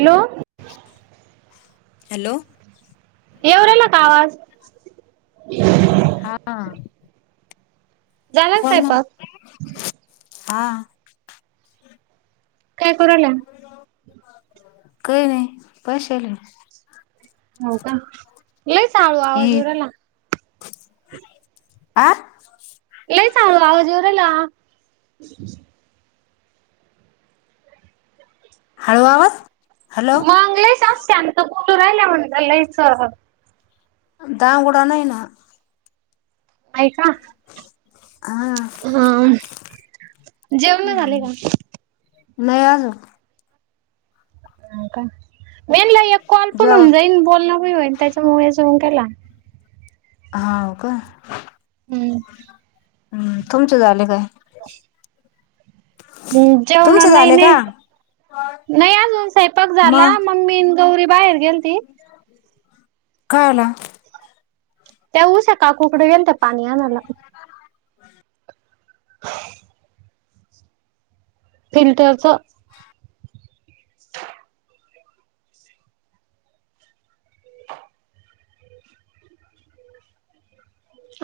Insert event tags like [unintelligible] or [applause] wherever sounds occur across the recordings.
Hello hello येवू राहीला का आवाज? हा झाला का हो ना. स्वयंपाक हा काय कराला काय नाही बसेलये हो का लईच हळू आवाज येऊ राहिला.. आं लइच आवाज हळू येऊ राहिला? हळू आवाज हॅलो मंगलेश शांत तू राहिला म्हणून लईच..... दा उघड नाय ना. [unintelligible] हा हा जेवण झाले का? नाही अजून, नाव काय? मेन ला एक कॉल पण जेव होऊन जाईल बोलण पण होईल त्याच्यामुळे हे सगळं तेला. हाव का हम्म [inaudible] हम् तुमच झालं काय [inaudible] ह जेवणा तुमचे नाही, झाले नाही, का नाही अजून स्वयंपाक झाला. मग मी मी आणि गौरी बाहेर गेलती. [inaudible] त्या ऊसात. काकू कड गेलत्या पाणी आणायला. [unintelligible] फिल्टरच. [unintelligible]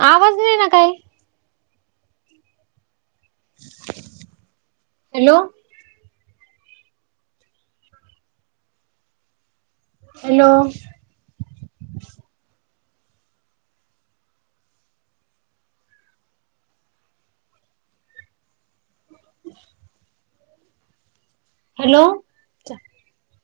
आवाज नाय ना काय हॅलो हॅलो [unintelligible] हॅलो